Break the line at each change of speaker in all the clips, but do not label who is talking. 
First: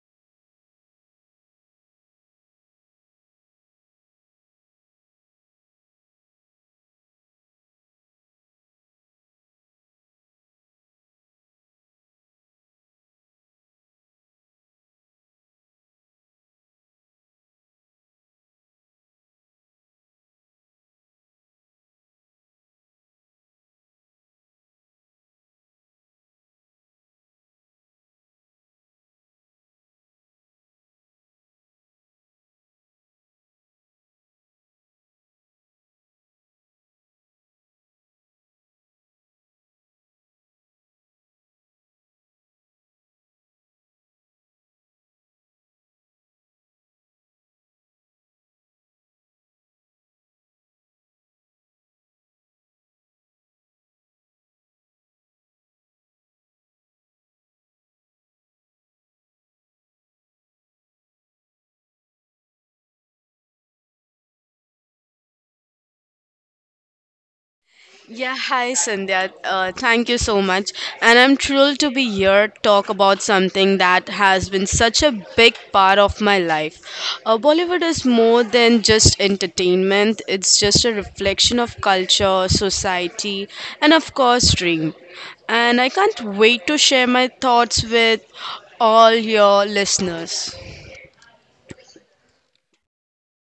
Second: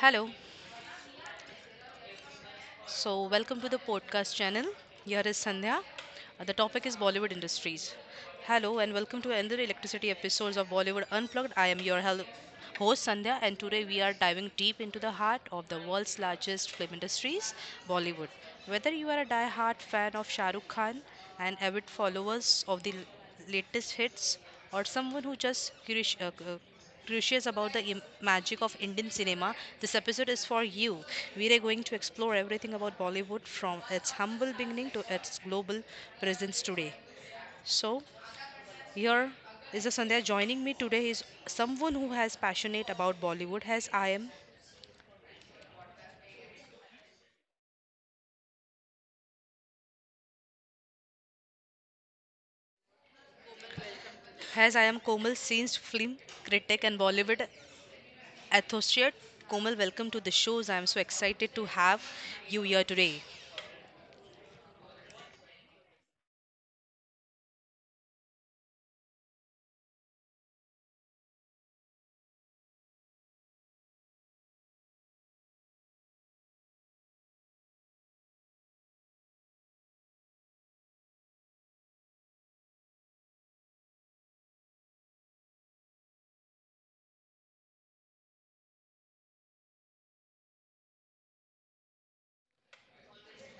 Hello. So, welcome to the podcast channel. Here is Sandhya. The topic is Bollywood industries. Hello and welcome to another electricity episodes of Bollywood Unplugged. I am your host Sandhya, and today we are diving deep into the heart of the world's largest film industries, Bollywood. Whether you are a die-hard fan of Shah Rukh Khan and avid followers of the latest hits, or someone who just curious, curious about the magic of Indian cinema, this episode is for you. We are going to explore everything about Bollywood, from its humble beginning to its global presence today. So, here is a Sandhya. Joining me today is someone who has passionate about Bollywood as I am Komal Scenes, film critic and Bollywood associate. Komal, welcome to the shows. I am so excited to have you here today.
Yeah, hi Sandhya. Thank you so much. And I'm thrilled to be here to talk about something that has been such a big part of my life. Bollywood is more than just entertainment, it's just a reflection of culture, society, and of course, dream. And I can't wait to share my thoughts with all your listeners.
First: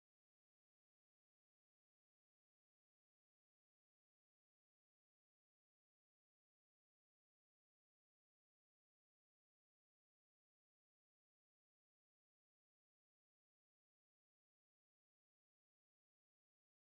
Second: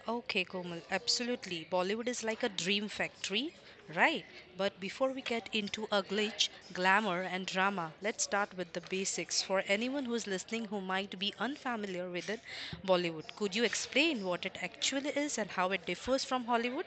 Okay, Komal, absolutely. Bollywood is like a dream factory, right? But before we get into a glitch, glamour, and drama, let's start with the basics. For anyone who's listening who might be unfamiliar with it, Bollywood, could you explain what it actually is and how it differs from Hollywood?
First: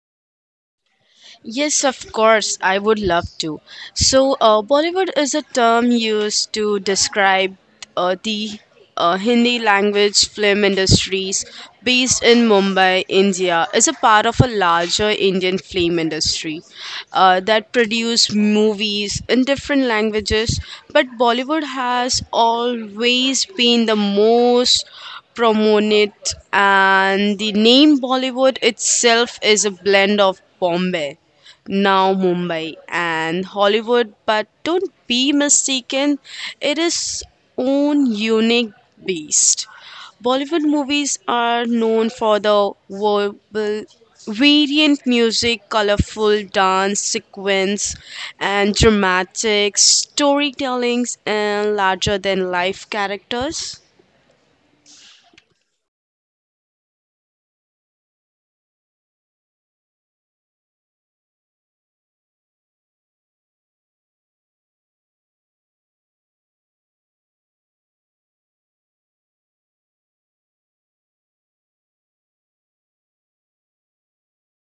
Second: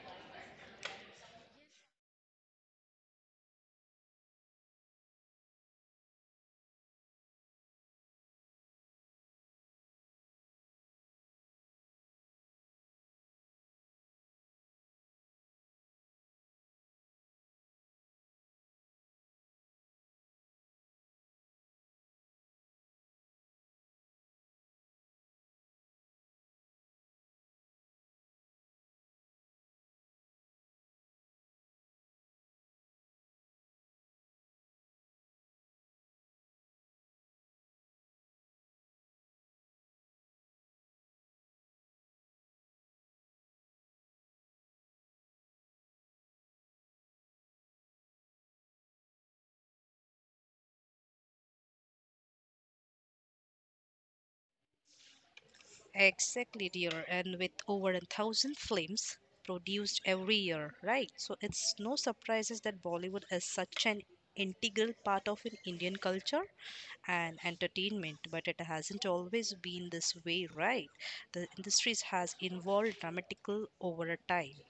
Yes, of course, I would love to. So, Bollywood is a term used to describe the Hindi language film industries based in Mumbai, India, is a part of a larger Indian film industry that produce movies in different languages. But Bollywood has always been the most promote it, and the name Bollywood itself is a blend of Bombay, now Mumbai, and Hollywood. But don't be mistaken, it is own unique beast. Bollywood movies are known for the verbal variant music, colorful dance sequence, and dramatic storytellings and larger than life characters.
Exactly, dear. And with over 1,000 films produced every year, right? So it's no surprises that Bollywood is such an integral part of an Indian culture and entertainment, but it hasn't always been this way, right? The industries has evolved dramatically over a time.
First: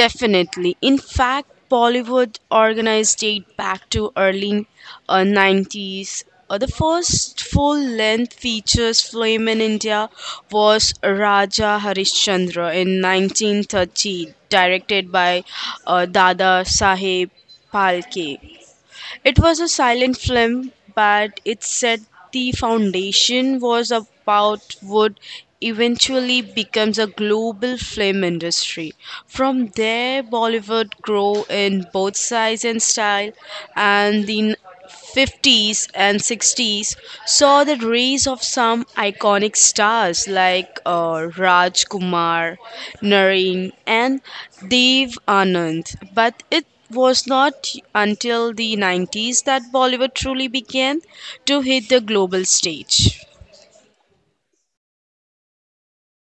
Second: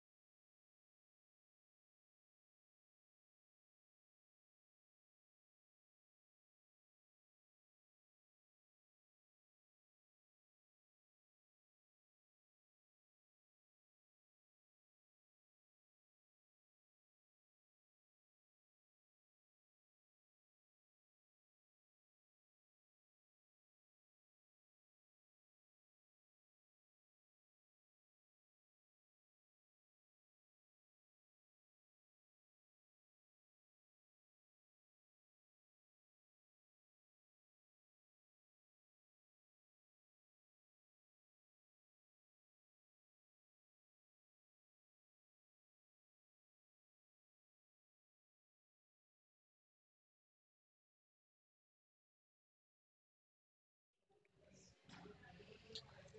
Definitely. In fact, Bollywood organized date back to early 90s. The first full-length features film in India was Raja Harishchandra in 1930, directed by Dada Saheb Phalke. It was a silent film, but it set the foundation was about what eventually becomes a global film industry. From there, Bollywood grew in both size and style, and the 50s and 60s saw the rise of some iconic stars like Raj Kumar, Naren, and Dev Anand. But it was not until the 90s that Bollywood truly began to hit the global stage.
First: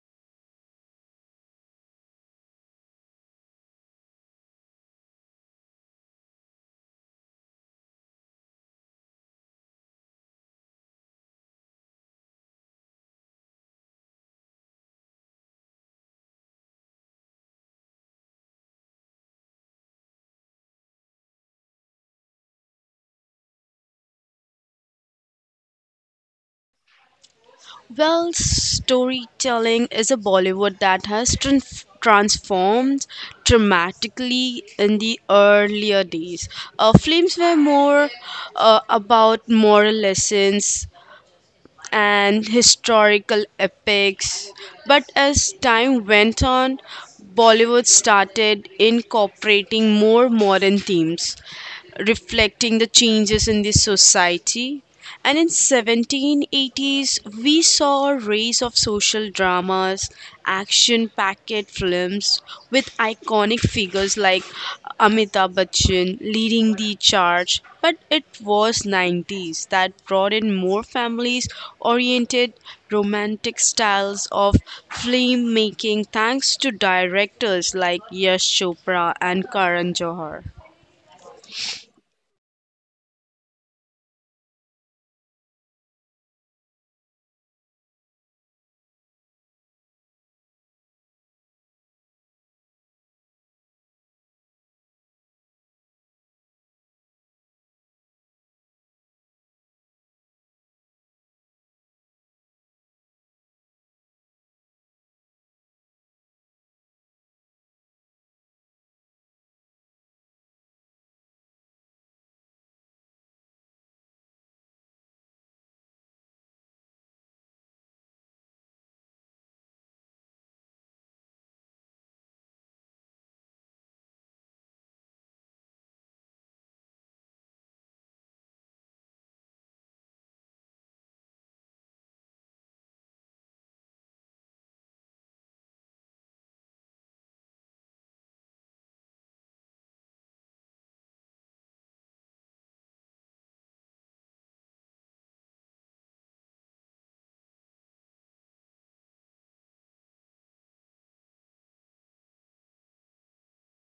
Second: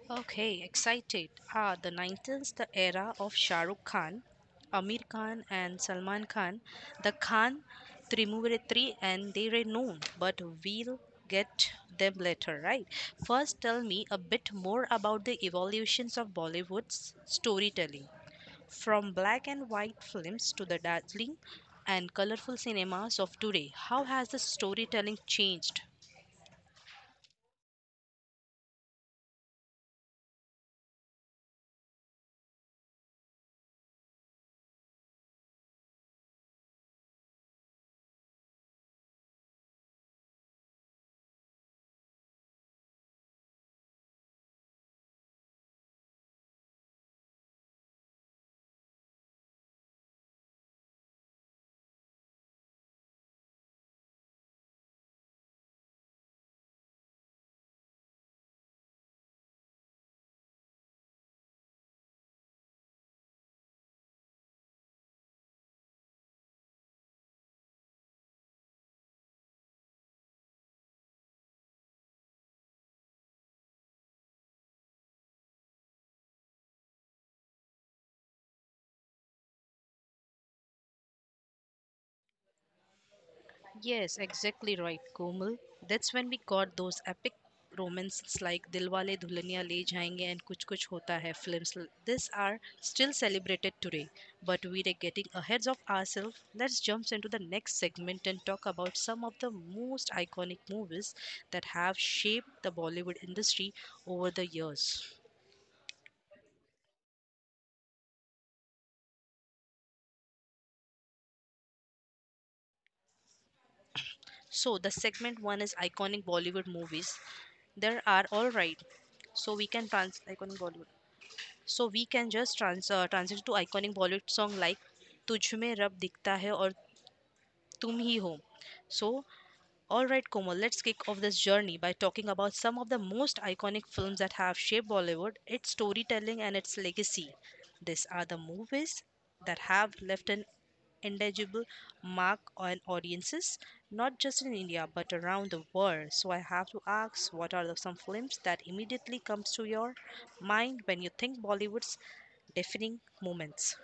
Okay, excited. Ah, the 90s, the era of Shah Rukh Khan, Amir Khan, and Salman Khan. The Khan Trimuretri, and they are known, but we'll get them later, right? First, tell me a bit more about the evolutions of Bollywood's storytelling, from black and white films to the dazzling and colorful cinemas of today. How has the storytelling changed?
Well, storytelling is a Bollywood that has transformed dramatically in the earlier days. Films were more about moral lessons and historical epics, but as time went on, Bollywood started incorporating more modern themes reflecting the changes in the society. And in 1780s, we saw a race of social dramas, action-packed films with iconic figures like Amitabh Bachchan leading the charge. But it was 90s that brought in more families-oriented romantic styles of film making, thanks to directors like Yash Chopra and Karan Johar.
Yes, exactly right, Komal. That's when we got those epic romances like Dilwale Dulhania Le Jayenge and Kuch Kuch Hota Hai films. These are still celebrated today, but we are getting ahead of ourselves. Let's jump into the next segment and talk about some of the most iconic movies that have shaped the Bollywood industry over the years. So, the segment one is iconic Bollywood movies. There are all right. So we can trans iconic Bollywood. So we can just transition to iconic Bollywood song like तुझ में रब दिखता है और तुम ही हो. So, all right, Komal, let's kick off this journey by talking about some of the most iconic films that have shaped Bollywood, its storytelling, and its legacy. These are the movies that have left an indelible mark on audiences, not just in India but around the world. So I have to ask, what are the some films that immediately comes to your mind when you think Bollywood's defining moments?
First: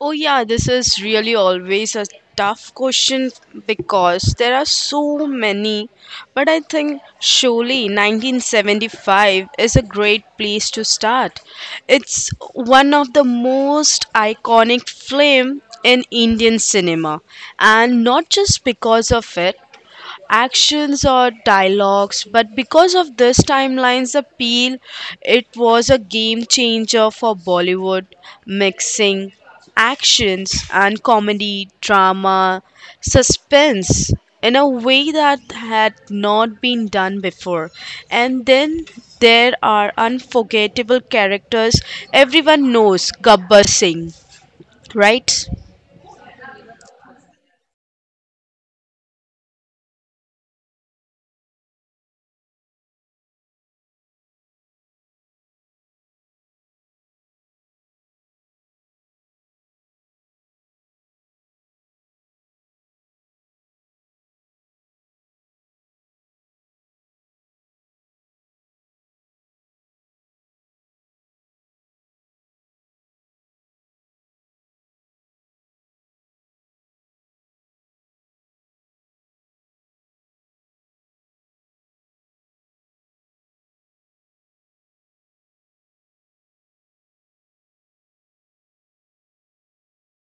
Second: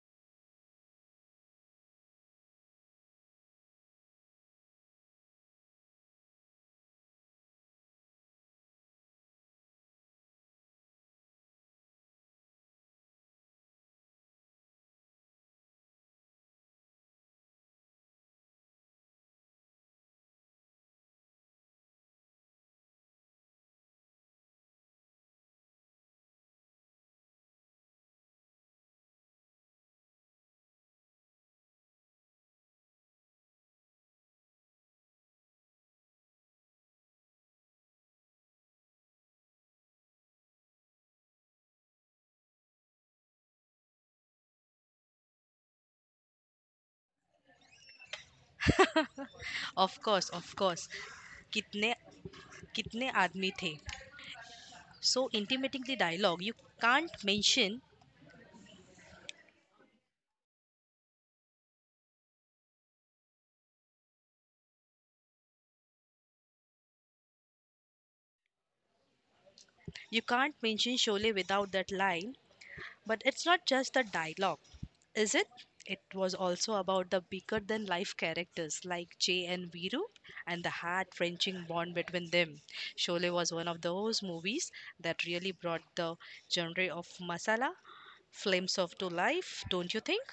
Oh, yeah, this is really always a tough question because there are so many. But I think surely 1975 is a great place to start. It's one of the most iconic film in Indian cinema, and not just because of it actions or dialogues, but because of this timeline's appeal. It was a game changer for Bollywood, mixing actions and comedy, drama, suspense in a way that had not been done before. And then there are unforgettable characters. Everyone knows Gabbar Singh, right?
Of course, of course. कितने कितने आदमी थे, so intimating the dialogue. Can't mention you can't mention Sholay without that line. But it's not just the dialogue, is it? It was also about the bigger than life characters like Jay and Viru, and the heart wrenching bond between them. Sholay was one of those movies that really brought the genre of masala flames of to life, don't you think?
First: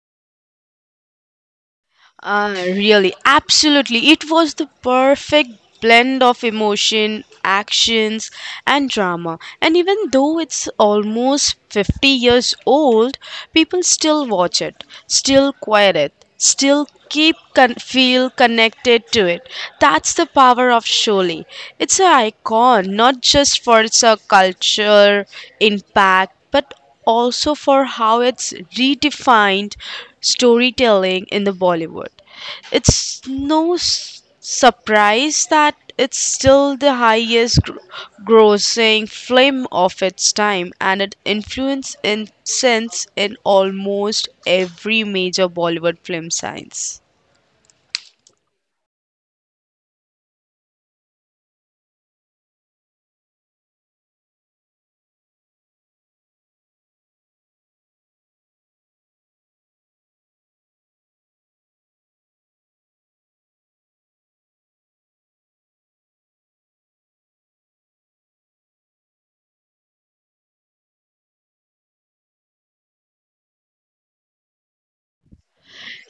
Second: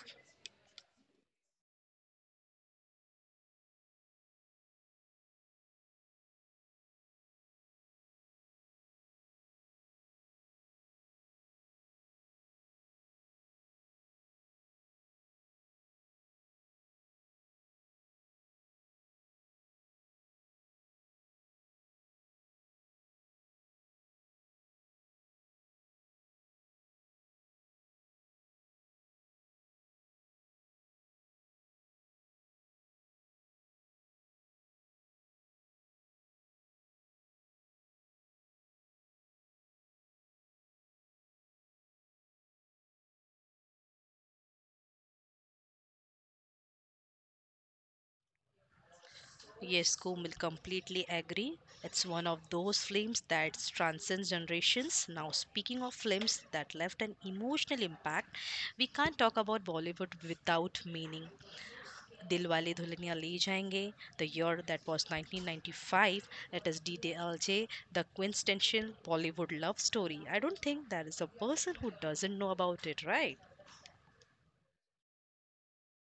Really, absolutely. It was the perfect blend of emotion, actions, and drama. And even though it's almost 50 years old, people still watch it, still quiet it, still feel connected to it. That's the power of Sholi. It's an icon, not just for its culture impact, but also for how it's redefined storytelling in the Bollywood. It's no s- surprise that it's still the grossing film of its time, and it influenced in sense in almost every major Bollywood film science.
Yes, Kumil, completely agree. It's one of those films that transcends generations. Now, speaking of films that left an emotional impact, we can't talk about Bollywood without meaning Dilwale Dulhania Le Jayenge, the year that was 1995, it is DDLJ, the quintessential Bollywood love story. I don't think there is a person who doesn't know about it, right?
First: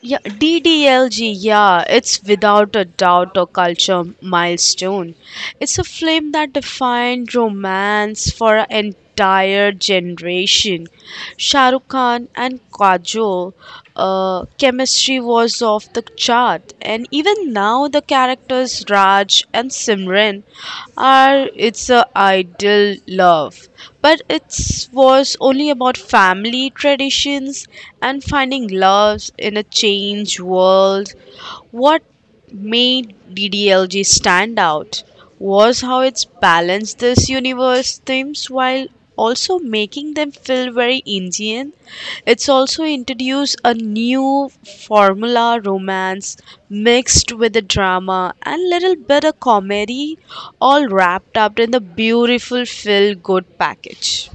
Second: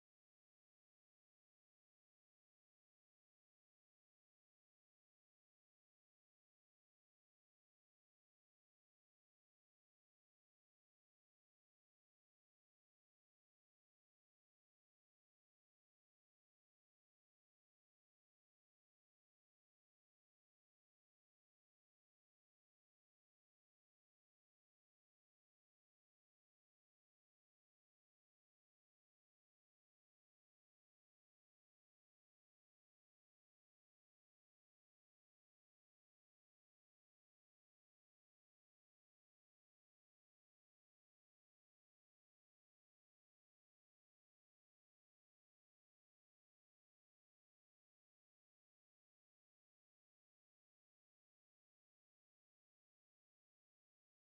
Yeah, DDLG, yeah, it's without a doubt a culture milestone. It's a film that defined romance for an entire generation. Shah Rukh Khan and Kajol, chemistry was off the chart, and even now the characters Raj and Simran are it's a ideal love, but it was only about family tradition, patience, and finding love in a changed world. What made DDLG stand out was how it's balanced this universe themes while also making them feel very Indian. It's also introduced a new formula romance mixed with the drama and little bit of comedy, all wrapped up in the beautiful feel good package.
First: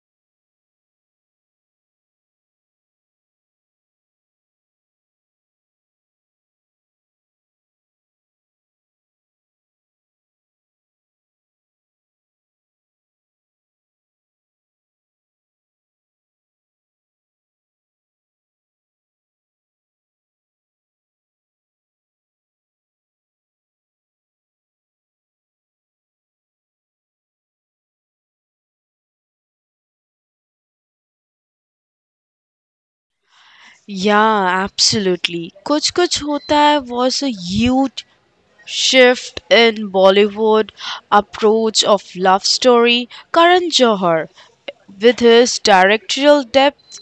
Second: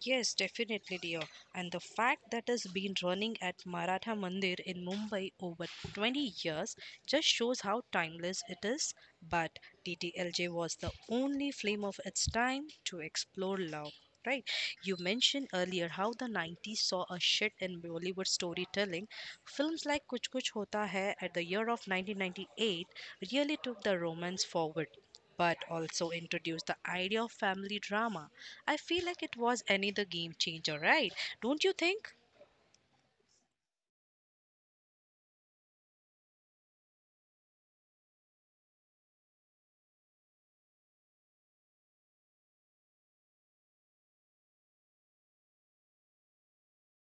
Yes, definitely, dear. And the fact that it's been running at Maratha Mandir in Mumbai over 20 years just shows how timeless it is. But TTLJ was the only flame of its time to explore love. Right. You mentioned earlier how the 90s saw a shift in Bollywood storytelling. Films like Kuch Kuch Hota Hai at the year of 1998 really took the romance forward, but also introduced the idea of family drama. I feel like it was another game changer, right? Don't you think?
Yeah, absolutely. Kuch Kuch Hota Hai was a huge shift in Bollywood approach of love story. Karan Johar, with his directorial depth,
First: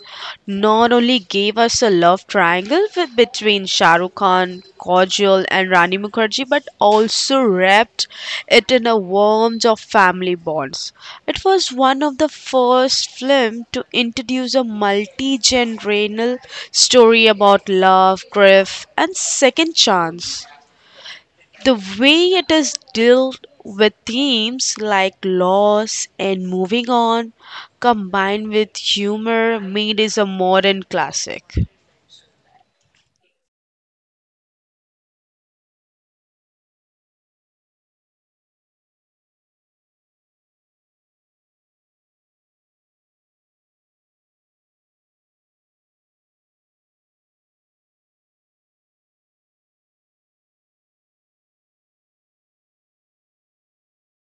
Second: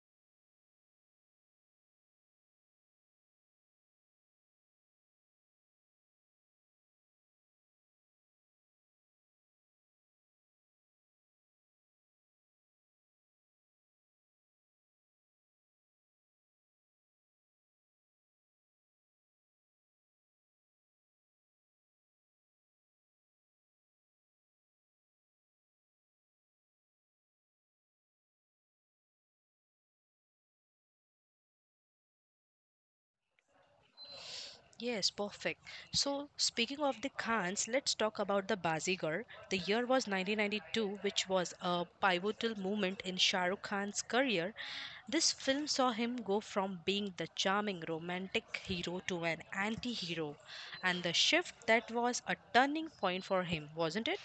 not only gave us a love triangle with, between Shah Rukh Khan, Kajol, and Rani Mukherjee, but also wrapped it in a warmth of family bonds. It was one of the first films to introduce a multi-generational story about love, grief, and second chance. The way it is dealt with themes like loss and moving on, combined with humor, made is a modern classic.
Yes, perfect. So, speaking of the Khans, let's talk about the Bazigar. The year was 1992, which was a pivotal moment in Shah Rukh Khan's career. This film saw him go from being the charming romantic hero to an anti hero, and the shift that was a turning point for him, wasn't it?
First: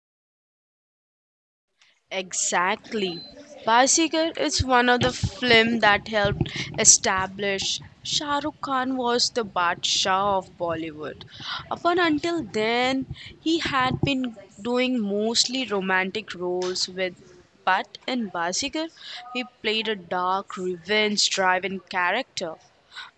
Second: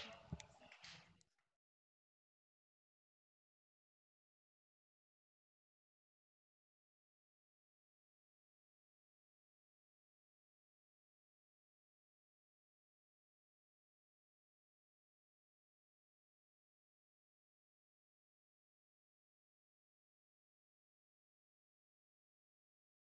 Exactly. Basigar is one of the film that helped establish Shah Rukh Khan was the Badshah of Bollywood. Up and until then, he had been doing mostly romantic roles with, but in Basigar, he played a dark, revenge-driven character,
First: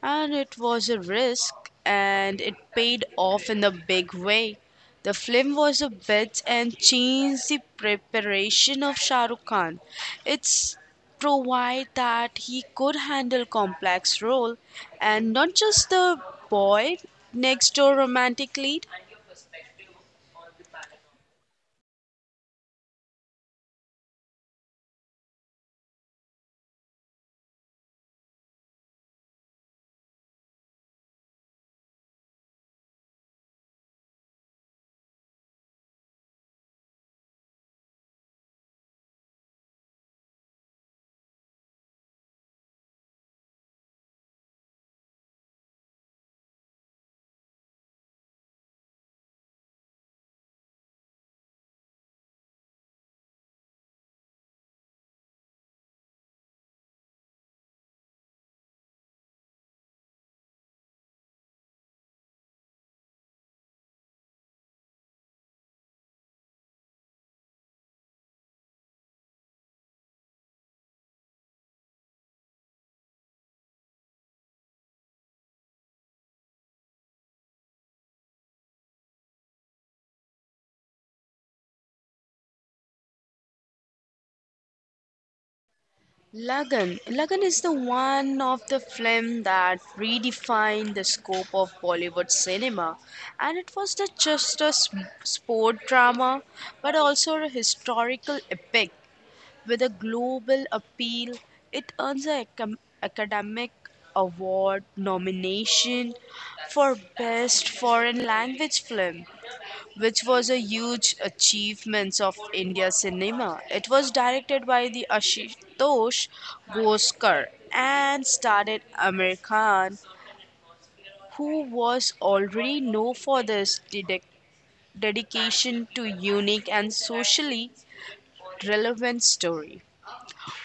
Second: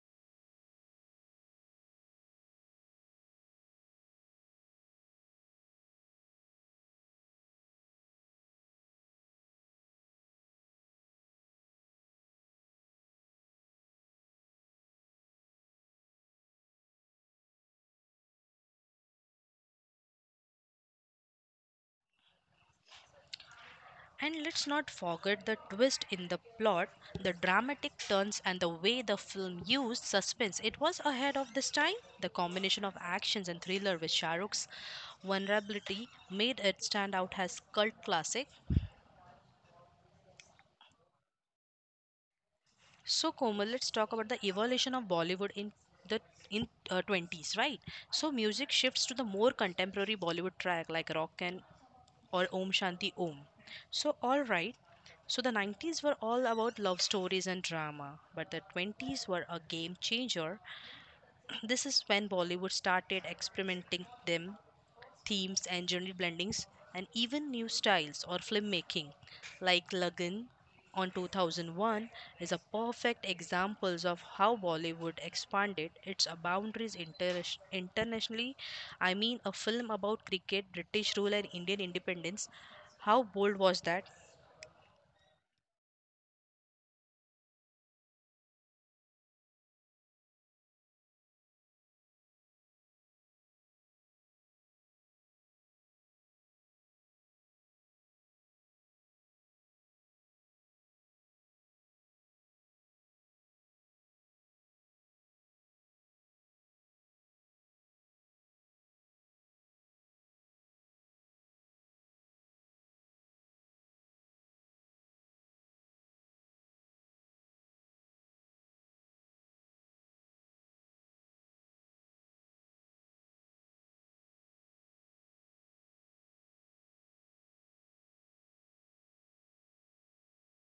and it was a risk, and it paid off in a big way. The film was a bit and changed the preparation of Shah Rukh Khan. It's provide that he could handle complex role and not just the boy next door romantic lead.
And let's not forget the twist in the plot, the dramatic turns, and the way the film used suspense. It was ahead of this time. The combination of actions and thriller with Shahrukh's vulnerability made it stand out as cult classic. So, Komal, let's talk about the evolution of Bollywood in the in 20s, right? So, music shifts to the more contemporary Bollywood track like rock and or Om Shanti Om. So, all right. So, the 90s were all about love stories and drama, but the 20s were a game changer. This is when Bollywood started experimenting themes and genre blendings and even new styles or filmmaking like Lagan on 2001 is a perfect examples of how Bollywood expanded its boundaries internationally. I mean, a film about cricket, british rule, and indian independence, how bold was that?
Lagan. Lagan is the one of the film that redefined the scope of Bollywood cinema, and it was not just a sport drama, but also a historical epic with a global appeal. It earns an academic award nomination for Best Foreign Language Film, which was a huge achievement of India cinema. It was directed by the Ashutosh Goskar and starred Amir Khan, who was already known for his dedication to unique and socially relevant story.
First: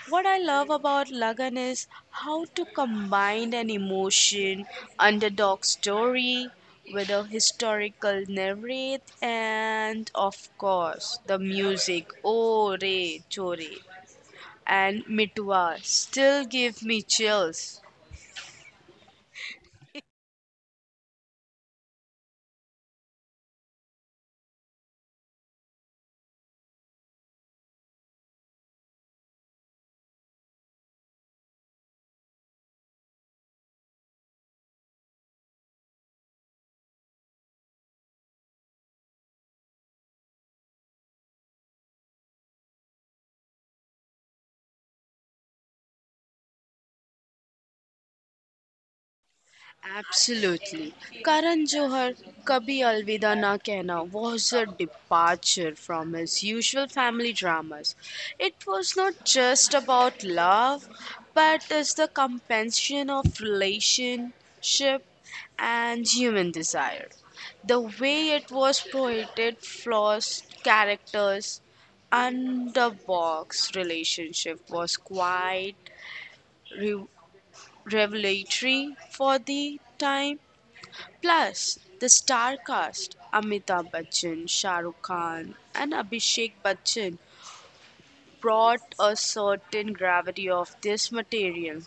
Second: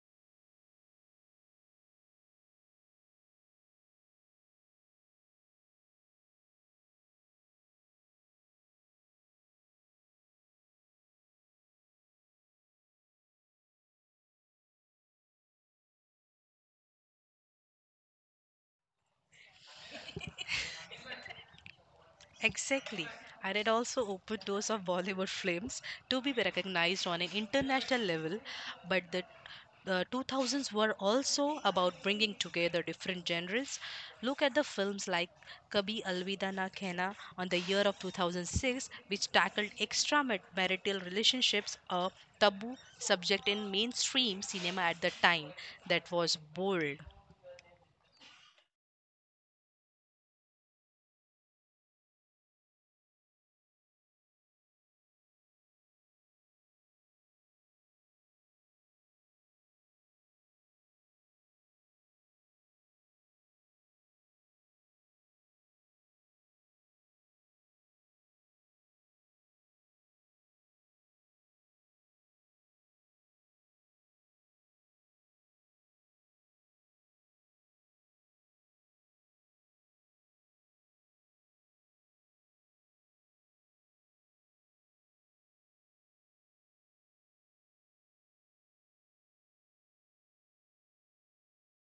What I love about Lagan is how to combine an emotion, underdog story with a historical narrative, and of course, the music, Ore Chore and Mitwa, still give me chills.
Exactly. And it also opened doors of Bollywood films to be recognized on an international level. But the 2000s were also about bringing together different genres. Look at the films like Kabhi Alvida Na Kehna on the year of 2006, which tackled extramarital relationships, a taboo subject in mainstream cinema at the time. That was bold.
Absolutely. Karan Johar, Kabhi Alvida Na Kehna was a departure from his usual family dramas. It was not just about love, but is the compensation of relationship and human desire. The way it was poeted flaws, characters, and the box relationship was quite re- revelatory for the time. Plus, the star cast Amitabh Bachchan, Shah Rukh Khan, and Abhishek Bachchan brought a certain gravity of this material.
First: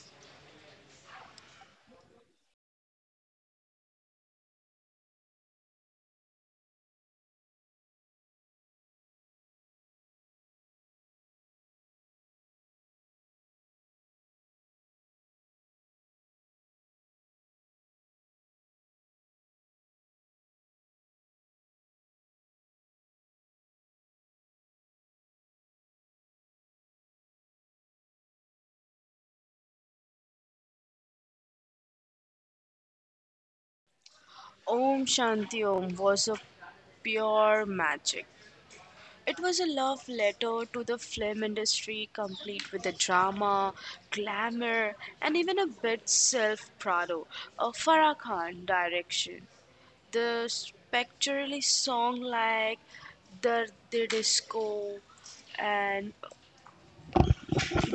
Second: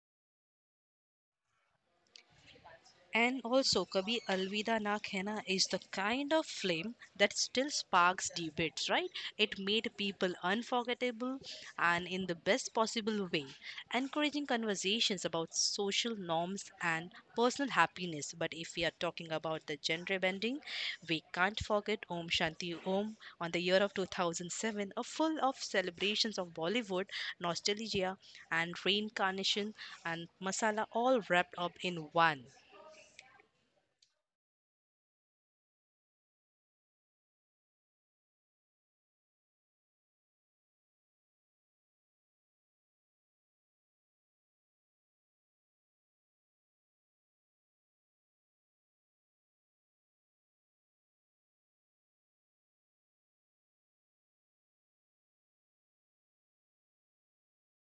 And also, Kabhi Alvida Na Kehna is the kind of film that still sparks debates, right? It made people unforgettable, and in the best possible way, encouraging conversations about social norms and personal happiness. But if we are talking about the gender bending, we can't forget Om Shanti Om on the year of 2007, a full of celebrations of Bollywood, nostalgia, and reincarnation and masala all wrapped up in one.
Om Shanti Om was a pure magic. It was a love letter to the film industry, complete with the drama, glamour, and even a bit self-prado, a Farah Khan direction. The spectrally song like the disco and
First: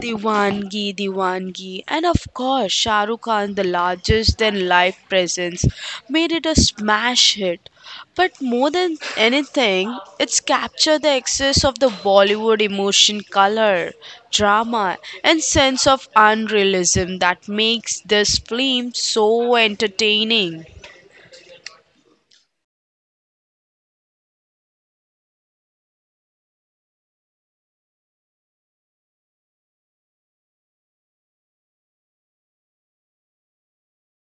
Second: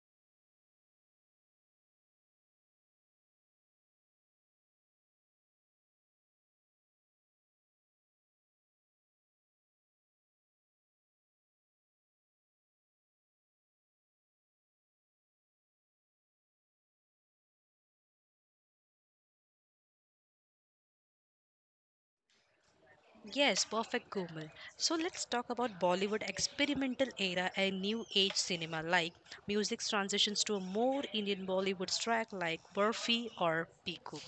Diwangi Diwangi, and of course Shah Rukh Khan the largest than life presence made it a smash hit. But more than anything, it's captured the excess of the Bollywood emotion, color, drama, and sense of unrealism that makes this film so entertaining.
Yes, perfect, Komal. So let's talk about Bollywood experimental era and new age cinema, like music's transitions to a more Indian Bollywood track like Burfi or Piku.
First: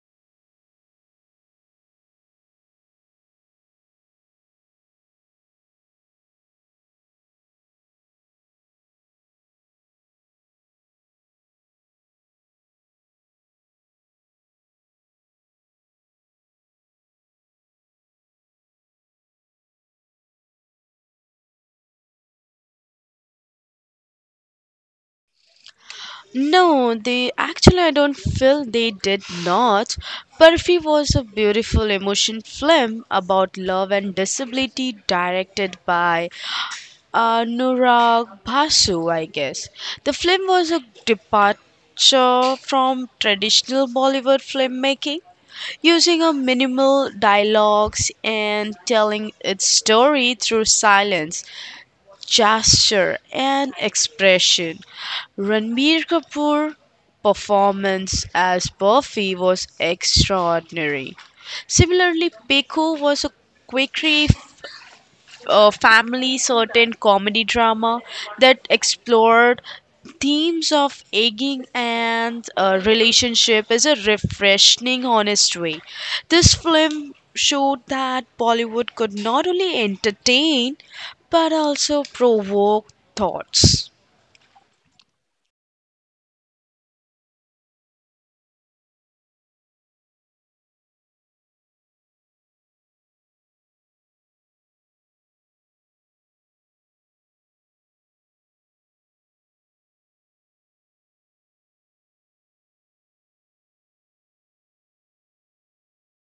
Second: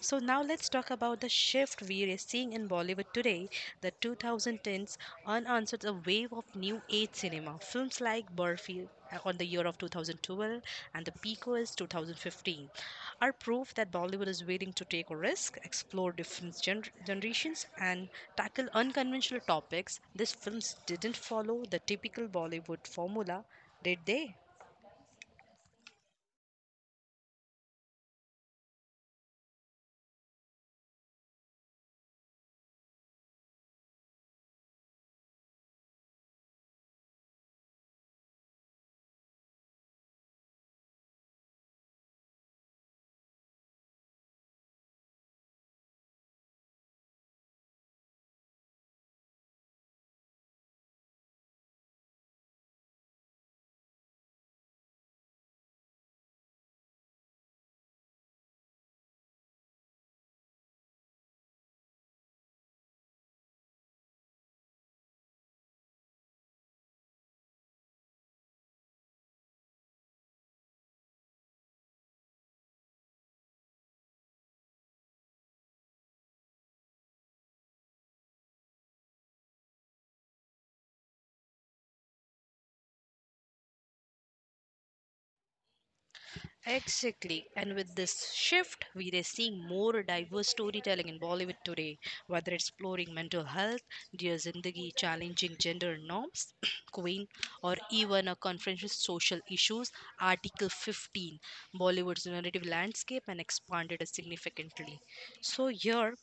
So now let's talk about the shift we are seeing in Bollywood today. The 2010s unanswered a wave of new age cinema. Films like Burfi, on the year of 2012, and the peak was 2015, are proof that Bollywood is willing to take a risk, explore different generations, and tackle unconventional topics. These films didn't follow the typical Bollywood formula, did they?
No, they actually, I don't feel they did not. Perfi was a beautiful emotion film about love and disability directed by Nurag Basu, I guess. The film was a departure from traditional Bollywood filmmaking, using a minimal dialogues and telling its story through silence, gesture, and expression. Ranbir Kapoor's performance as Buffy was extraordinary. Similarly, Peku was a quirky family certain comedy drama that explored themes of aging and relationship is a refreshing honest way. This film showed that Bollywood could not only entertain but also provoke thoughts.
Exactly. And with this shift, we are seeing more diverse storytelling in Bollywood today, whether exploring mental health, Dear Zindagi, challenging gender norms, Queen, or even a confronting social issues, Article 15, Bollywood's narrative landscape and expanded significantly. So here,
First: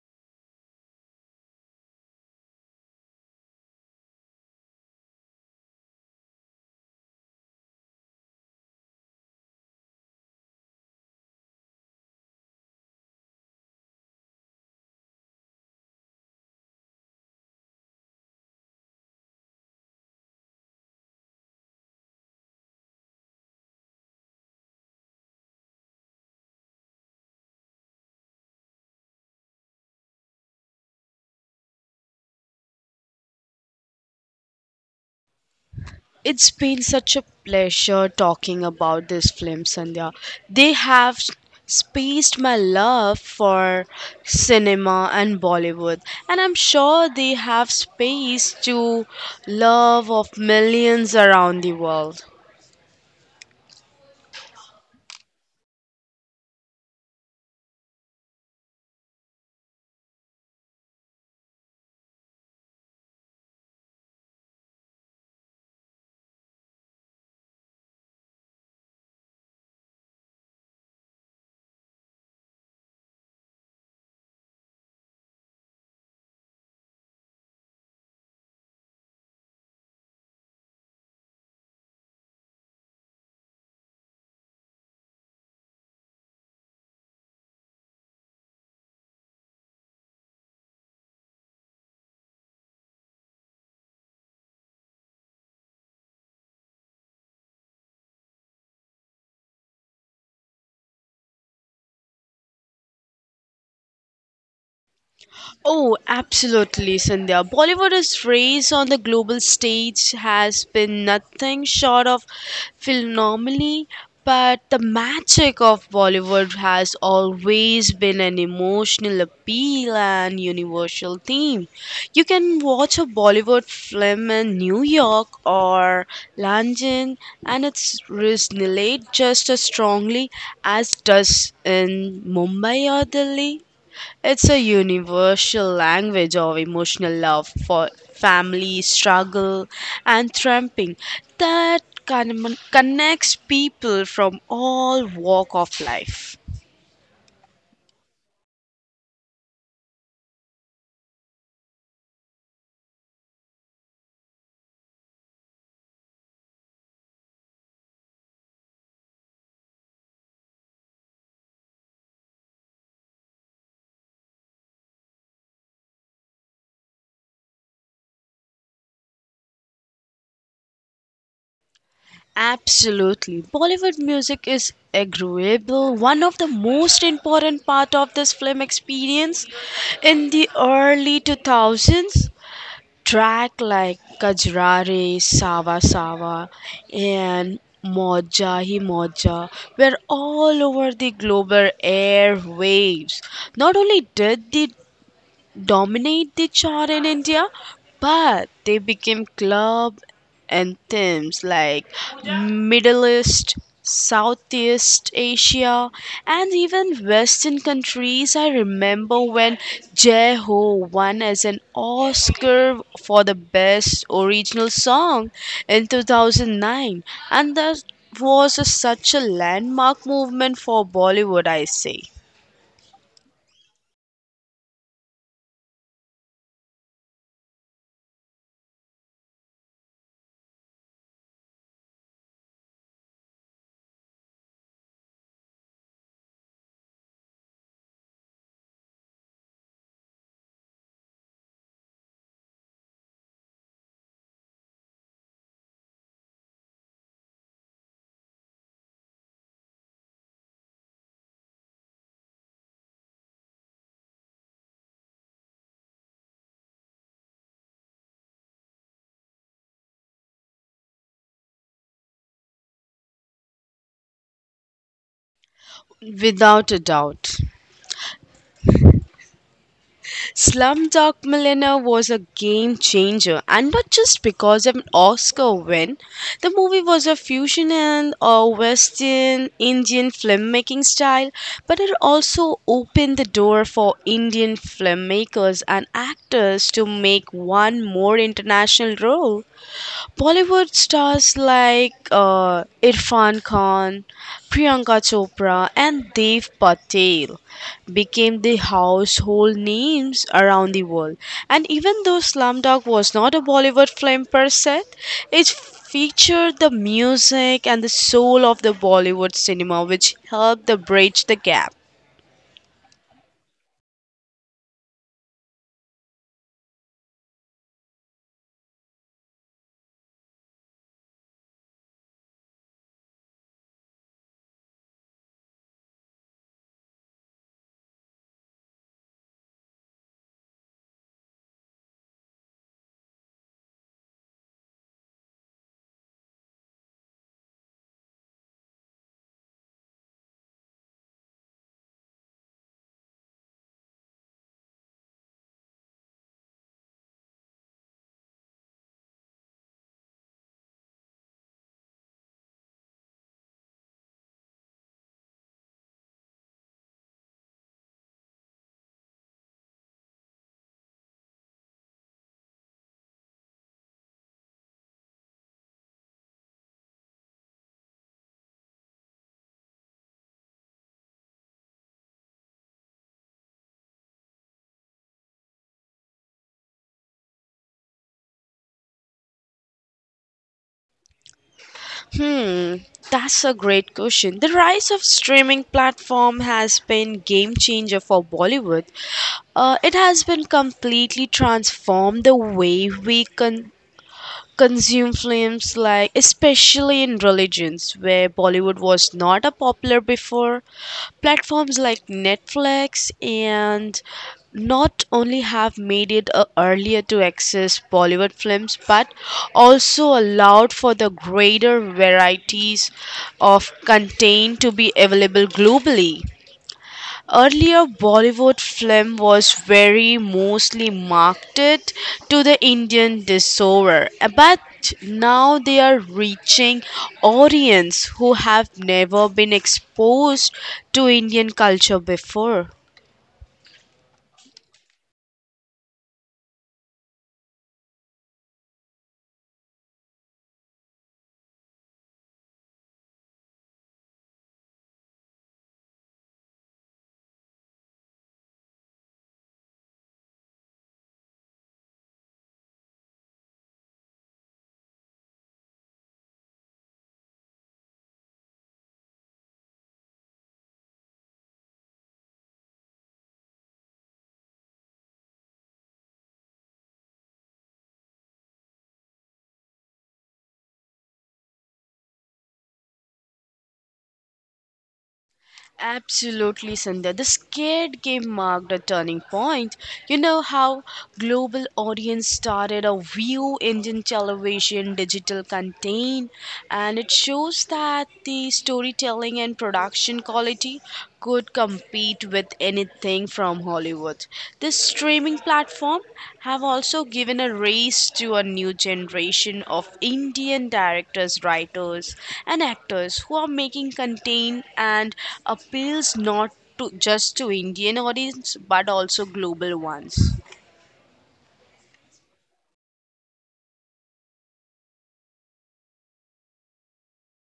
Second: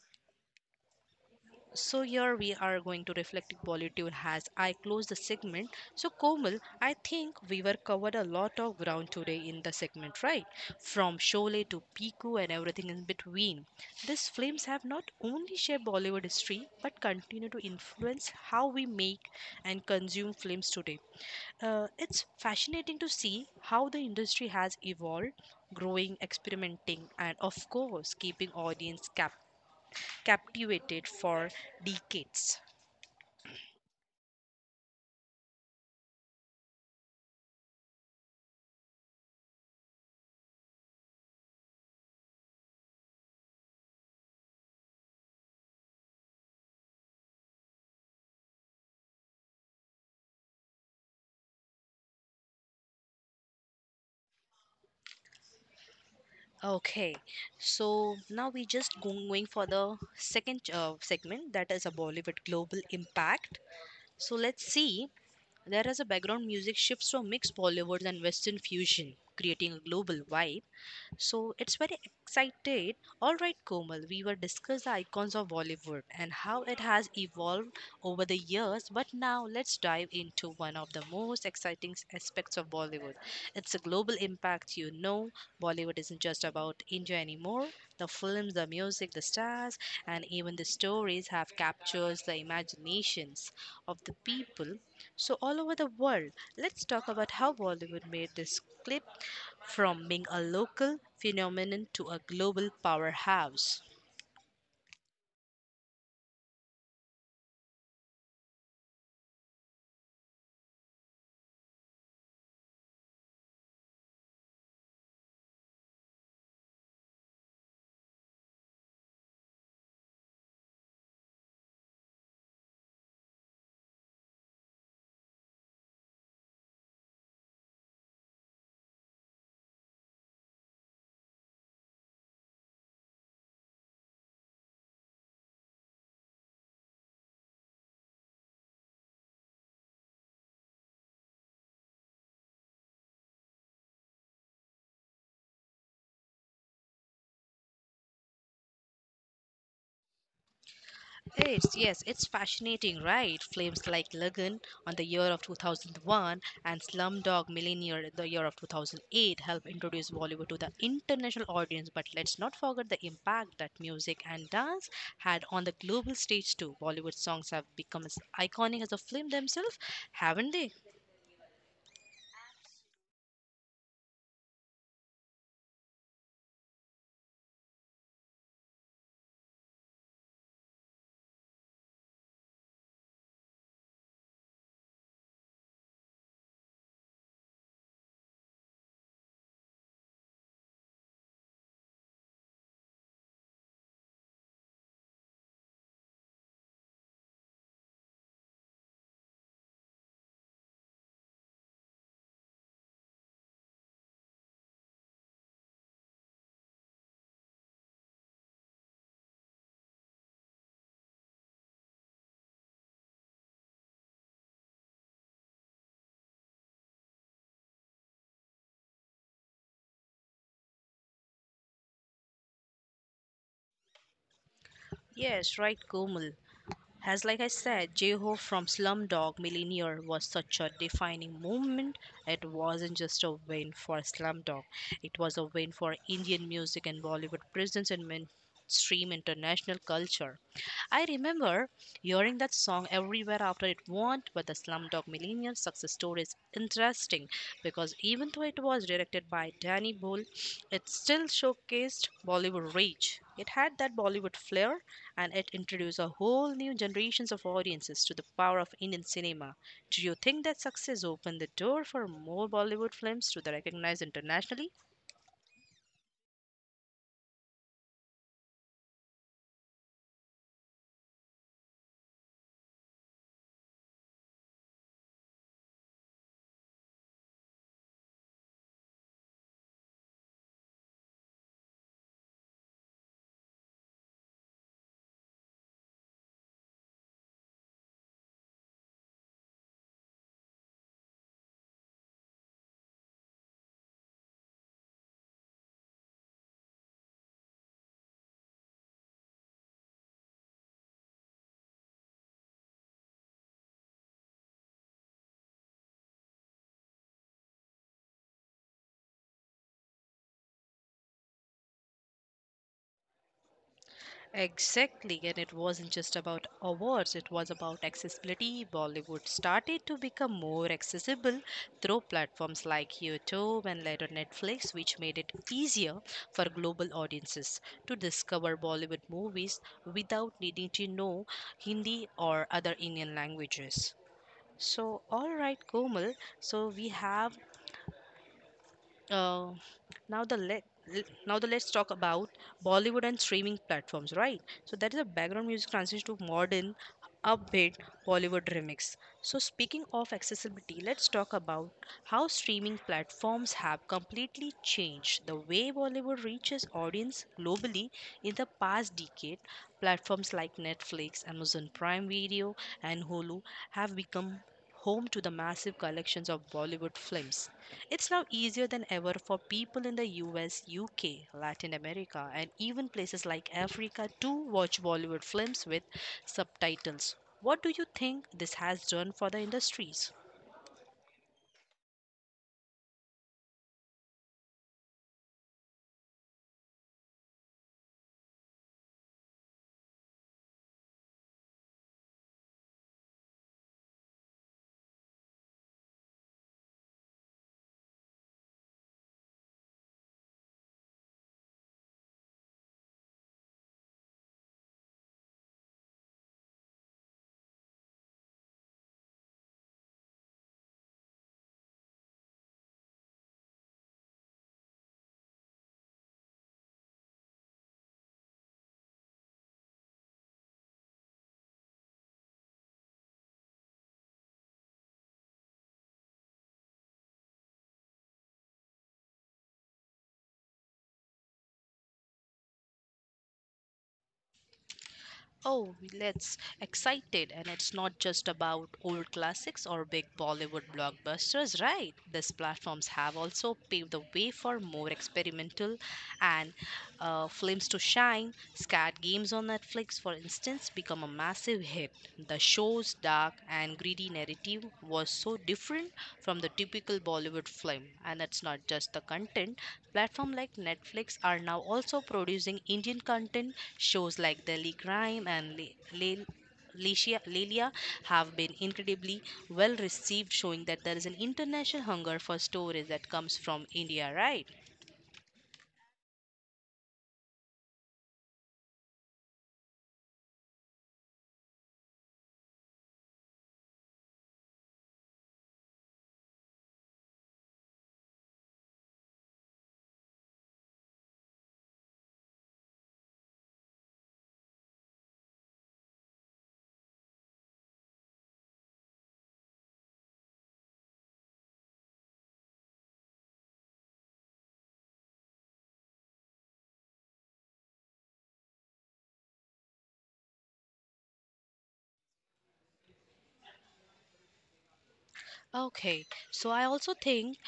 so here we are going to reflect Bollywood as I close the segment. So Komal, I think we were covered a lot of ground today in the segment, right? From Sholay to Piku and everything in between. These films have not only shaped Bollywood history but continue to influence how we make and consume films today. It's fascinating to see how the industry has evolved, growing, experimenting, and of course, keeping audience captive captivated for decades.
It's been such a pleasure talking about this film, Sandhya. They have spaced my love for cinema and Bollywood, and I'm sure they have space to love of millions around the world.
Okay, so now we just going for the second segment, that is a Bollywood global impact. So let's see. There is a background music shifts from mixed Bollywood and Western fusion, creating a global vibe. So it's very excited. All right, Komal, we will discuss the icons of Bollywood and how it has evolved over the years. But now let's dive into one of the most exciting aspects of Bollywood. It's a global impact. You know, Bollywood isn't just about India anymore. The films, the music, the stars, and even the stories have captured the imaginations of the people so all over the world. Let's talk about how Bollywood made this clip from being a local phenomenon to a global powerhouse.
Oh, absolutely, Sandhya. Bollywood's race on the global stage has been nothing short of phenomenal, but the magic of Bollywood has always been an emotional appeal and universal theme. You can watch a Bollywood film in New York or London, and it's resonate just as strongly as does in Mumbai or Delhi. It's a universal language of emotional love for family, struggle, and tramping that connects people from all walk of life.
It's, yes, it's fascinating, right? Films like Lagan on the year of 2001 and Slumdog Millionaire the year of 2008 helped introduce Bollywood to the international audience, but let's not forget the impact that music and dance had on the global stage too. Bollywood songs have become as iconic as the film themselves, haven't they?
Absolutely. Bollywood music is agreeable, one of the most important part of this film experience in the early 2000s. Track like Kajrari, Sawa Sawa, and Moja Hi Moja were all over the global airwaves. Not only did the dominate the chart in India, but they became club anthems like Middle East, Southeast Asia, and even Western countries. I remember when Jai Ho won as an Oscar for the best original song in 2009, and that was such a landmark movement for Bollywood, I say,
Yes, right, Komal. As like I said, Jeho from Slumdog Millionaire was such a defining moment. It wasn't just a win for Slumdog; it was a win for Indian music and Bollywood presence in mainstream international culture. I remember hearing that song everywhere after it won, but the Slumdog Millionaire success story is interesting because even though it was directed by Danny Boyle, it still showcased Bollywood reach. It had that Bollywood flair, and it introduced a whole new generations of audiences to the power of Indian cinema. Do you think that success opened the door for more Bollywood films to be recognized internationally?
without a doubt. Slumdog Millionaire was a game changer, and not just because of an Oscar win. The movie was a fusion and a Western Indian filmmaking style, but it also opened the door for Indian filmmakers and actors to make one more international role. Bollywood stars like Irfan Khan, Priyanka Chopra, and Dev Patel became the household names around the world. And even though Slumdog was not a Bollywood film per se, it featured the music and the soul of the Bollywood cinema, which helped to bridge the gap.
Exactly, and it wasn't just about awards, it was about accessibility. Bollywood started to become more accessible through platforms like YouTube and later Netflix, which made it easier for global audiences to discover Bollywood movies without needing to know Hindi or other Indian languages. So, all right, Komal. So, we have uh, now the let now the let's talk about Bollywood and streaming platforms, right? So that is a background music transition to modern upbeat Bollywood remix. So speaking of accessibility, let's talk about how streaming platforms have completely changed the way Bollywood reaches audience globally in the past decade. Platforms like Netflix, Amazon Prime Video, and Hulu have become home to the massive collections of Bollywood films. It's now easier than ever for people in the US, UK, Latin America, and even places like Africa to watch Bollywood films with subtitles. What do you think this has done for the industries?
Hmm, that's a great question. The rise of streaming platform has been game changer for Bollywood. It has been completely transformed the way we consume films like, especially in religions where Bollywood was not a popular before. Platforms like Netflix and not only have made it earlier to access Bollywood films, but also allowed for the greater varieties of content to be available globally. Earlier, Bollywood film was very mostly marketed to the Indian disorder, but now they are reaching audience who have never been exposed to Indian culture before.
Oh, let's excited, and it's not just about old classics or big Bollywood blockbusters, right? These platforms have also paved the way for more experimental and films to shine. Scat Games on Netflix, for instance, become a massive hit. The show's dark and greedy narrative was so different from the typical Bollywood film. And it's not just the content. Platforms like Netflix are now also producing Indian content. Shows like Delhi Crime and Lelia have been incredibly well received, showing that there is an international hunger for stories that comes from India, right?
Absolutely, Sandhya. The Scared Game marked a turning point. You know how global audience started a view Indian television digital content, and it shows that the storytelling and production quality could compete with anything from Hollywood. This streaming platform have also given a raise to a new generation of Indian directors, writers and actors who are making content and appeals not to just to Indian audience but also global ones.
Okay, so I also think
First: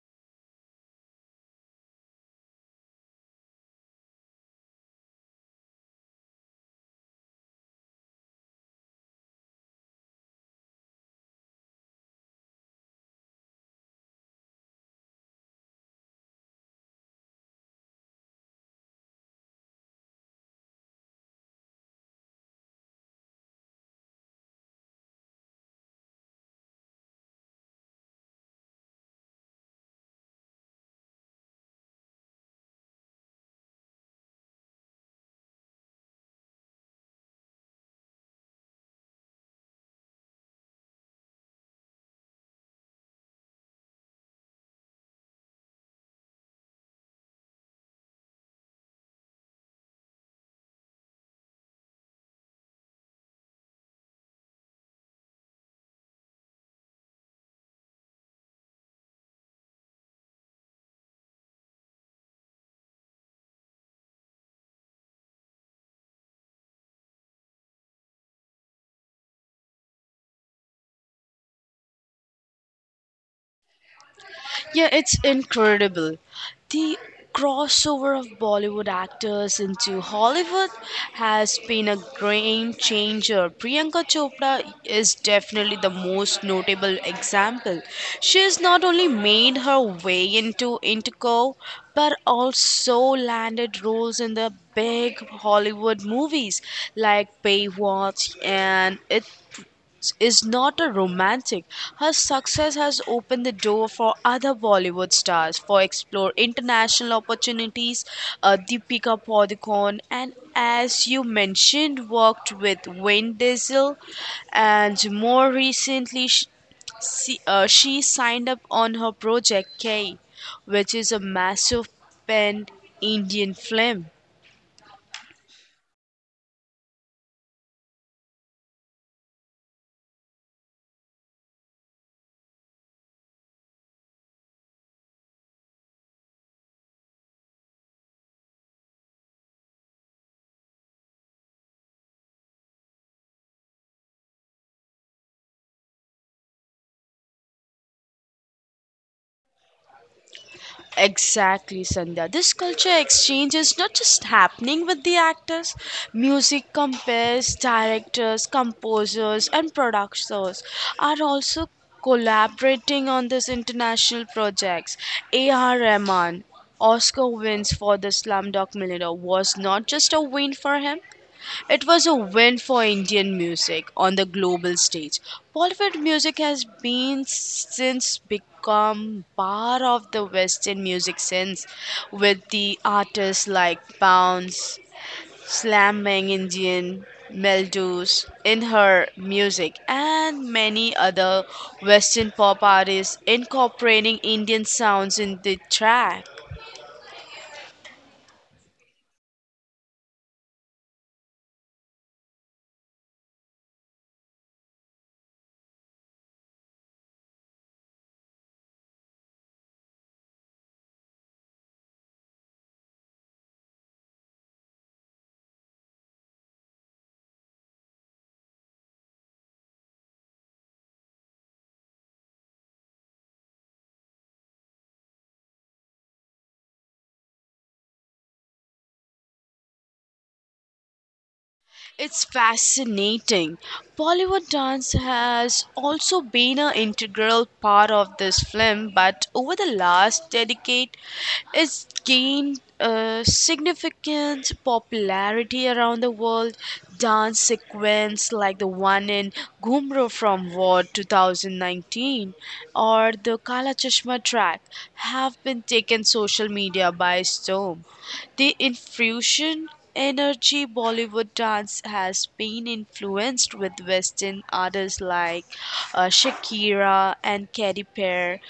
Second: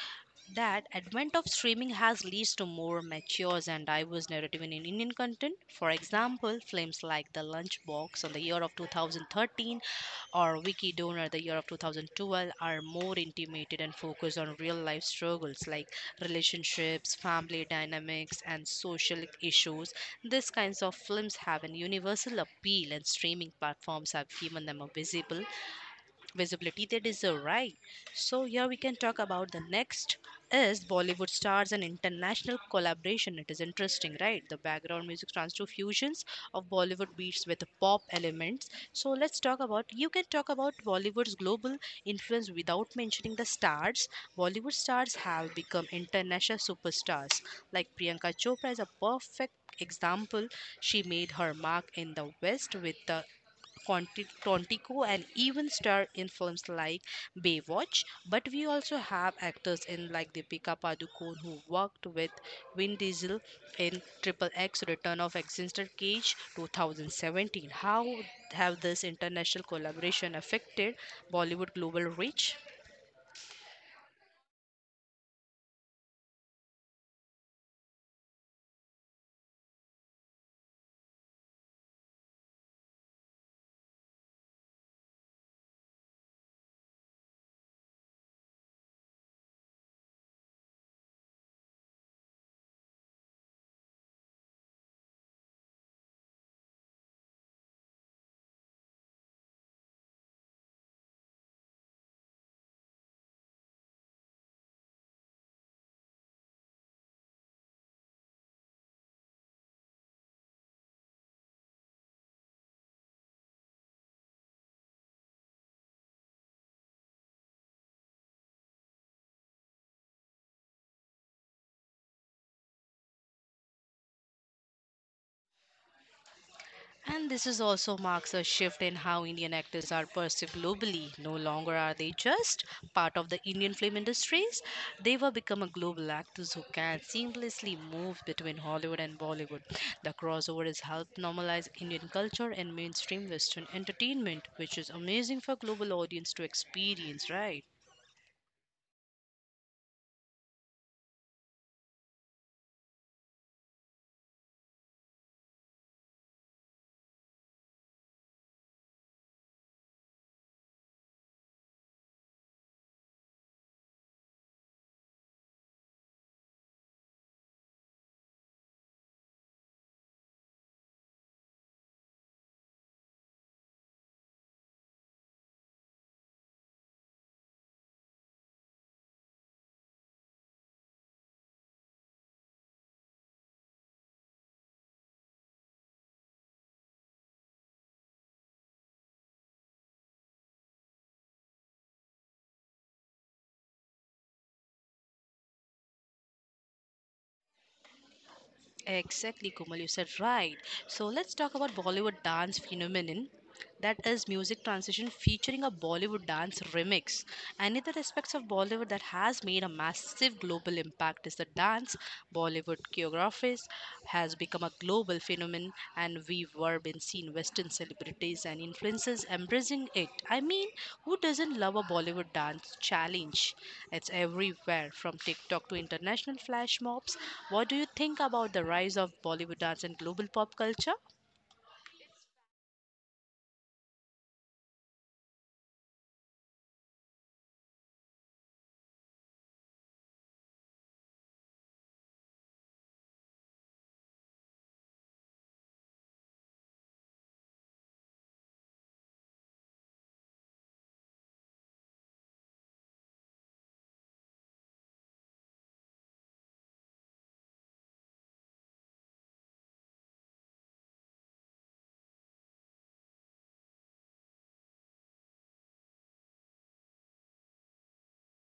that advent of streaming has leads to more mature and diverse narrative in Indian content. For example, films like The Lunchbox on the year of 2013 or Wiki Donor the year of 2012 are more intimated and focused on real life struggles like relationships, family dynamics, and social issues. These kinds of films have an universal appeal, and streaming platforms have given them a visible visibility they deserve, right? So here we can talk about the next is Bollywood stars and international collaboration. It is interesting, right? The background music turns to fusions of Bollywood beats with pop elements. So let's talk about you can talk about Bollywood's global influence without mentioning the stars. Bollywood stars have become international superstars. Like Priyanka Chopra is a perfect example. She made her mark in the West with the Tontico and even star in films like Baywatch. But we also have actors in like Deepika Padukone who worked with Vin Diesel in Triple X Return of Exeter Cage 2017. How have this international collaboration affected Bollywood global reach?
Yeah, it's incredible. The crossover of Bollywood actors into Hollywood has been a game changer. Priyanka Chopra is definitely the most notable example. She has not only made her way into Interco but also landed roles in the big Hollywood movies like Baywatch and It is not a romantic. Her success has opened the door for other Bollywood stars for explore international opportunities. Deepika Padukone, and as you mentioned, worked with Vin Diesel, and more recently, she signed up on her project K, which is a massive pen Indian film.
And this is also marks a shift in how Indian actors are perceived globally. No longer are they just part of the Indian film industries, they have become a global actors who can seamlessly move between Hollywood and Bollywood. The crossover has helped normalize Indian culture and mainstream Western entertainment, which is amazing for global audience to experience, right?
Exactly, Sandhya. This culture exchange is not just happening with the actors, music companies, directors, composers, and producers are also collaborating on these international projects. A.R. Rahman, Oscar wins for the Slumdog Millionaire was not just a win for him; it was a win for Indian music on the global stage. Bollywood music has been since become part of the Western music sense, with the artists like Bounce, Slamming Indian, melodies in her music, and many other Western pop artists incorporating Indian sounds in the track.
Exactly, Kumal, you said right. So let's talk about Bollywood dance phenomenon. That is music transition featuring a Bollywood dance remix. Another aspects of Bollywood that has made a massive global impact is the dance. Bollywood choreographies has become a global phenomenon, and we've been seen Western celebrities and influencers embracing it. I mean, who doesn't love a Bollywood dance challenge? It's everywhere, from TikTok to international flash mobs. What do you think about the rise of Bollywood dance in global pop culture?
It's fascinating. Bollywood dance has also been an integral part of this film, but over the last decade, it's gained significant popularity around the world. Dance sequence like the one in Gumro from War 2019 or the Kala Chashma track have been taken social media by storm. The infusion energy Bollywood dance has been influenced with Western artists like Shakira and Katy Perry,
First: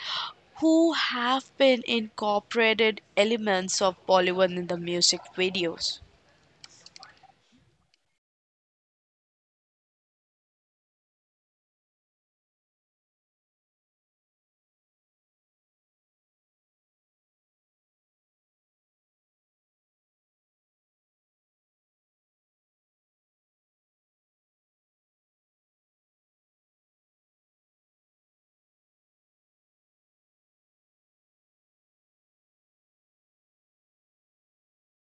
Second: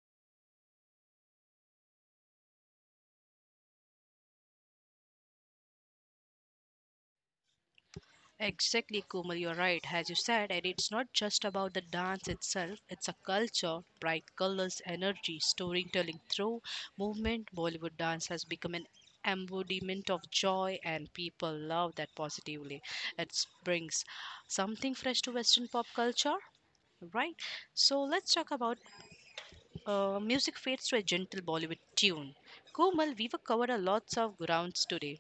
who have been incorporated elements of Bollywood in the music videos.
Exactly, Kumal, you're right, as you said, and it's not just about the dance itself, it's a culture, bright colors, energy, storytelling through movement. Bollywood dance has become an embodiment of joy, and people love that positively. It brings something fresh to Western pop culture, right? So, let's talk about music fades to a gentle Bollywood tune. Kumal, we've covered a lots of grounds today.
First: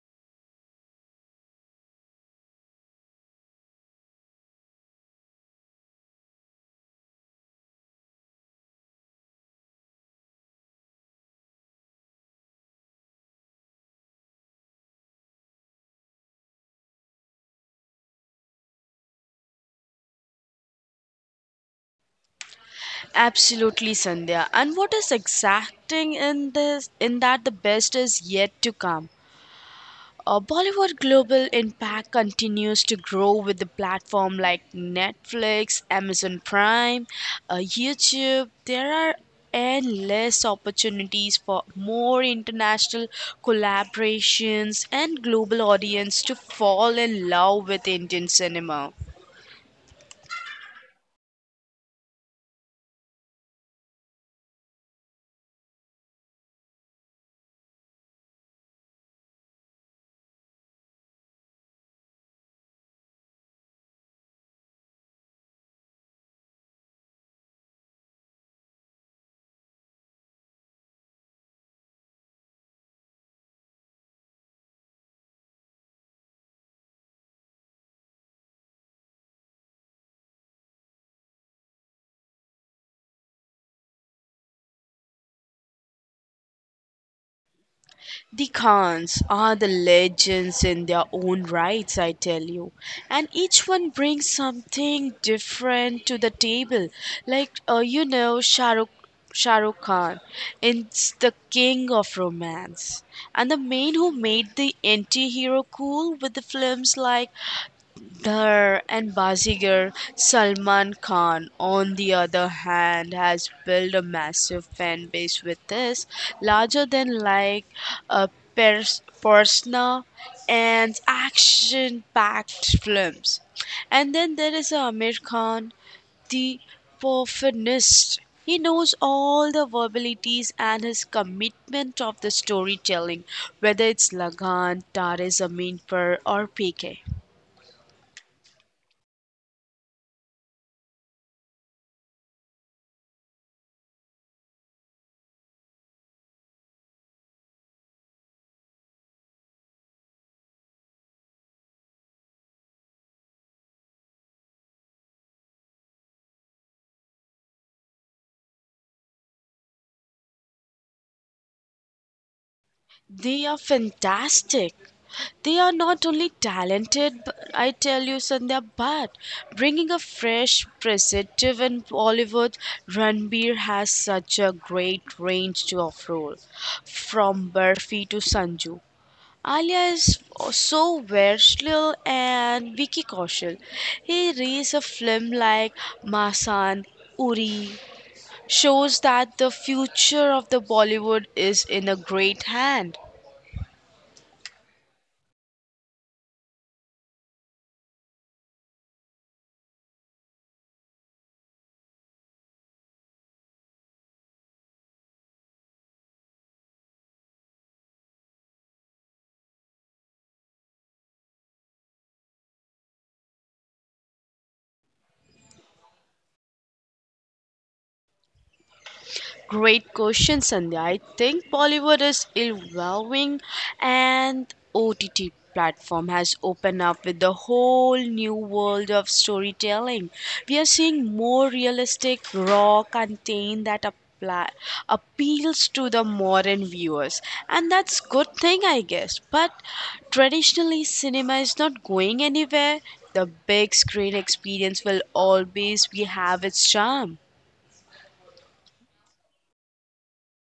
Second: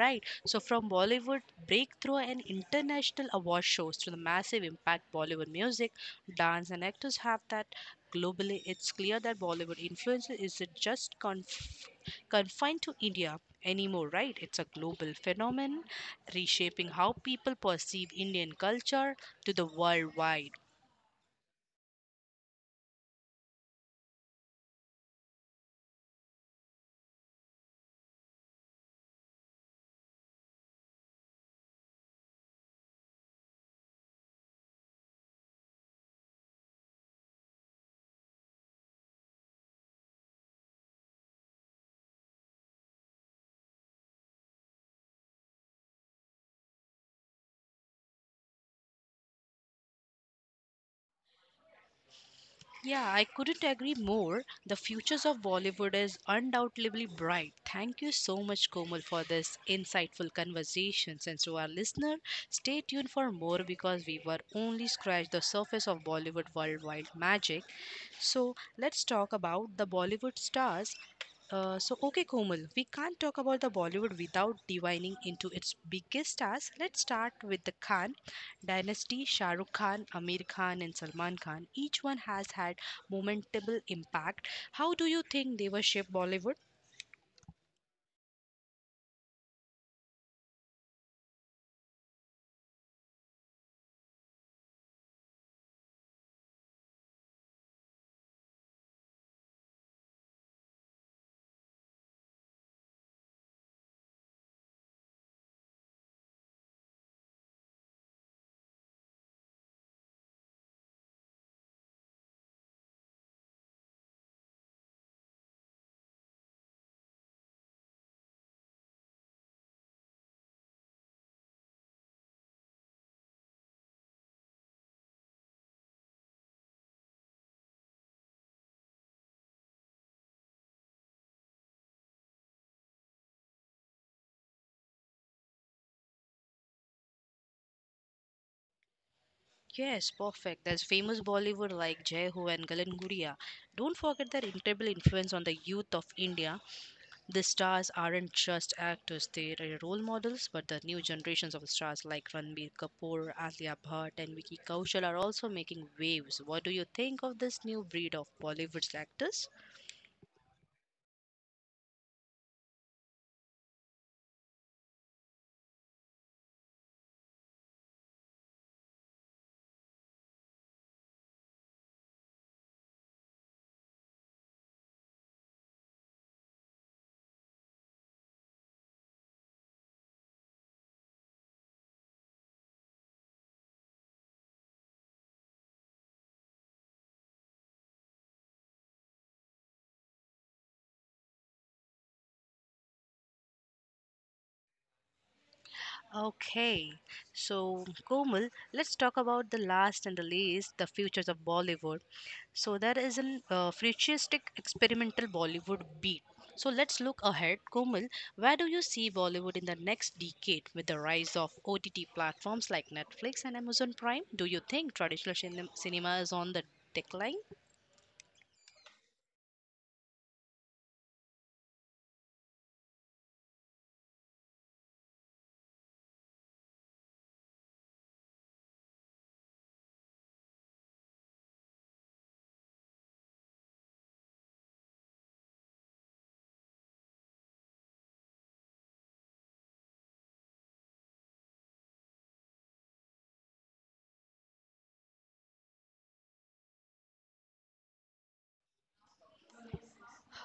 Right. So from Bollywood breakthrough and international award shows to the massive impact Bollywood music, dance and actors have that globally, it's clear that Bollywood influence isn't just confined to India anymore, right? It's a global phenomenon reshaping how people perceive Indian culture to the worldwide.
Absolutely, Sandhya. And what is exacting in this in that the best is yet to come. Bollywood global impact continues to grow with the platform like Netflix, Amazon Prime, YouTube. There are endless opportunities for more international collaborations and global audience to fall in love with Indian cinema.
Yeah, I couldn't agree more. The futures of Bollywood is undoubtedly bright. Thank you so much, Komal, for this insightful conversation. And to our listener, stay tuned for more because we were only scratched the surface of Bollywood worldwide magic. So let's talk about the Bollywood stars. Okay, Komal, we can't talk about the Bollywood without divining into its biggest stars. Let's start with the Khan Dynasty, Shah Rukh Khan, Amir Khan, and Salman Khan, each one has had momentable impact. How do you think they were shaped Bollywood?
The Khans are the legends in their own rights, I tell you. And each one brings something different to the table. Like, Shah Rukh Khan is the king of romance. And the man who made the anti hero cool with the films like Dhar and Bazigar, Salman Khan, on the other hand, has built a massive fan base with this, larger than like persona and action-packed films. And then there is a Amir Khan, the perfectionist. He knows all the verbalities and his commitment of the storytelling, whether it's Lagan, Taris Zameen Par, or PK.
Yes, perfect. There's famous Bollywood like Jai Ho and Galan Guria. Don't forget their incredible influence on the youth of India. The stars aren't just actors, they are role models, but the new generations of stars like Ranbir Kapoor, Alia Bhatt, and Vicky Kaushal are also making waves. What do you think of this new breed of Bollywood actors?
They are fantastic. They are not only talented, but I tell you, Sandhya, but bringing a fresh perspective in Bollywood, Ranbir has such a great range to of role, from Barfi to Sanju. Alia is so versatile and Vicky Kaushal. He reads a film like Masan, Uri, shows that the future of the Bollywood is in a great hand.
Okay, so Komal, let's talk about the last and the least, the futures of Bollywood. So there is an futuristic experimental Bollywood beat. So let's look ahead, Komal. Where do you see Bollywood in the next decade with the rise of OTT platforms like Netflix and Amazon Prime? Do you think traditional cinema is on the decline?
Great question, Sandhya. I think Bollywood is evolving and OTT platform has opened up with the whole new world of storytelling. We are seeing more realistic, raw content that apply, appeals to the modern viewers and that's good thing I guess but traditionally cinema is not going anywhere. The big screen experience will always be have its charm.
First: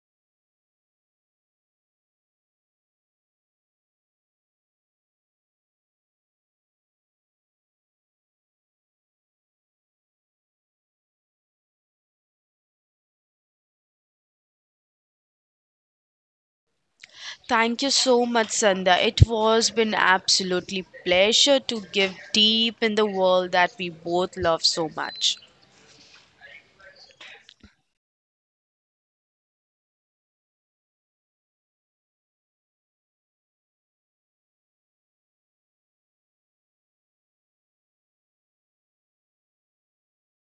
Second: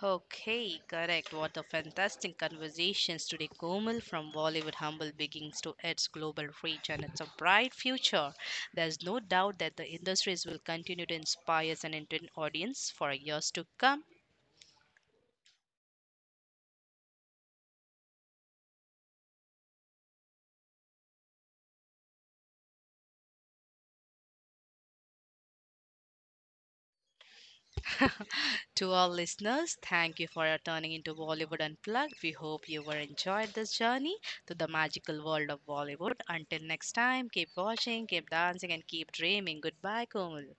Okay, correct. What a fantastic conversations today, Komal, from Bollywood humble beginnings to its global reach, and it's a bright future. There's no doubt that the industries will continue to inspire an Indian audience for years to come.
Thank you so much, Sandha. It was been absolutely pleasure to give deep in the world that we both love so much.
To our listeners, thank you for turning into Bollywood Unplugged. We hope you were enjoyed this journey to the magical world of Bollywood. Until next time, keep watching, keep dancing, and keep dreaming. Goodbye, Komal.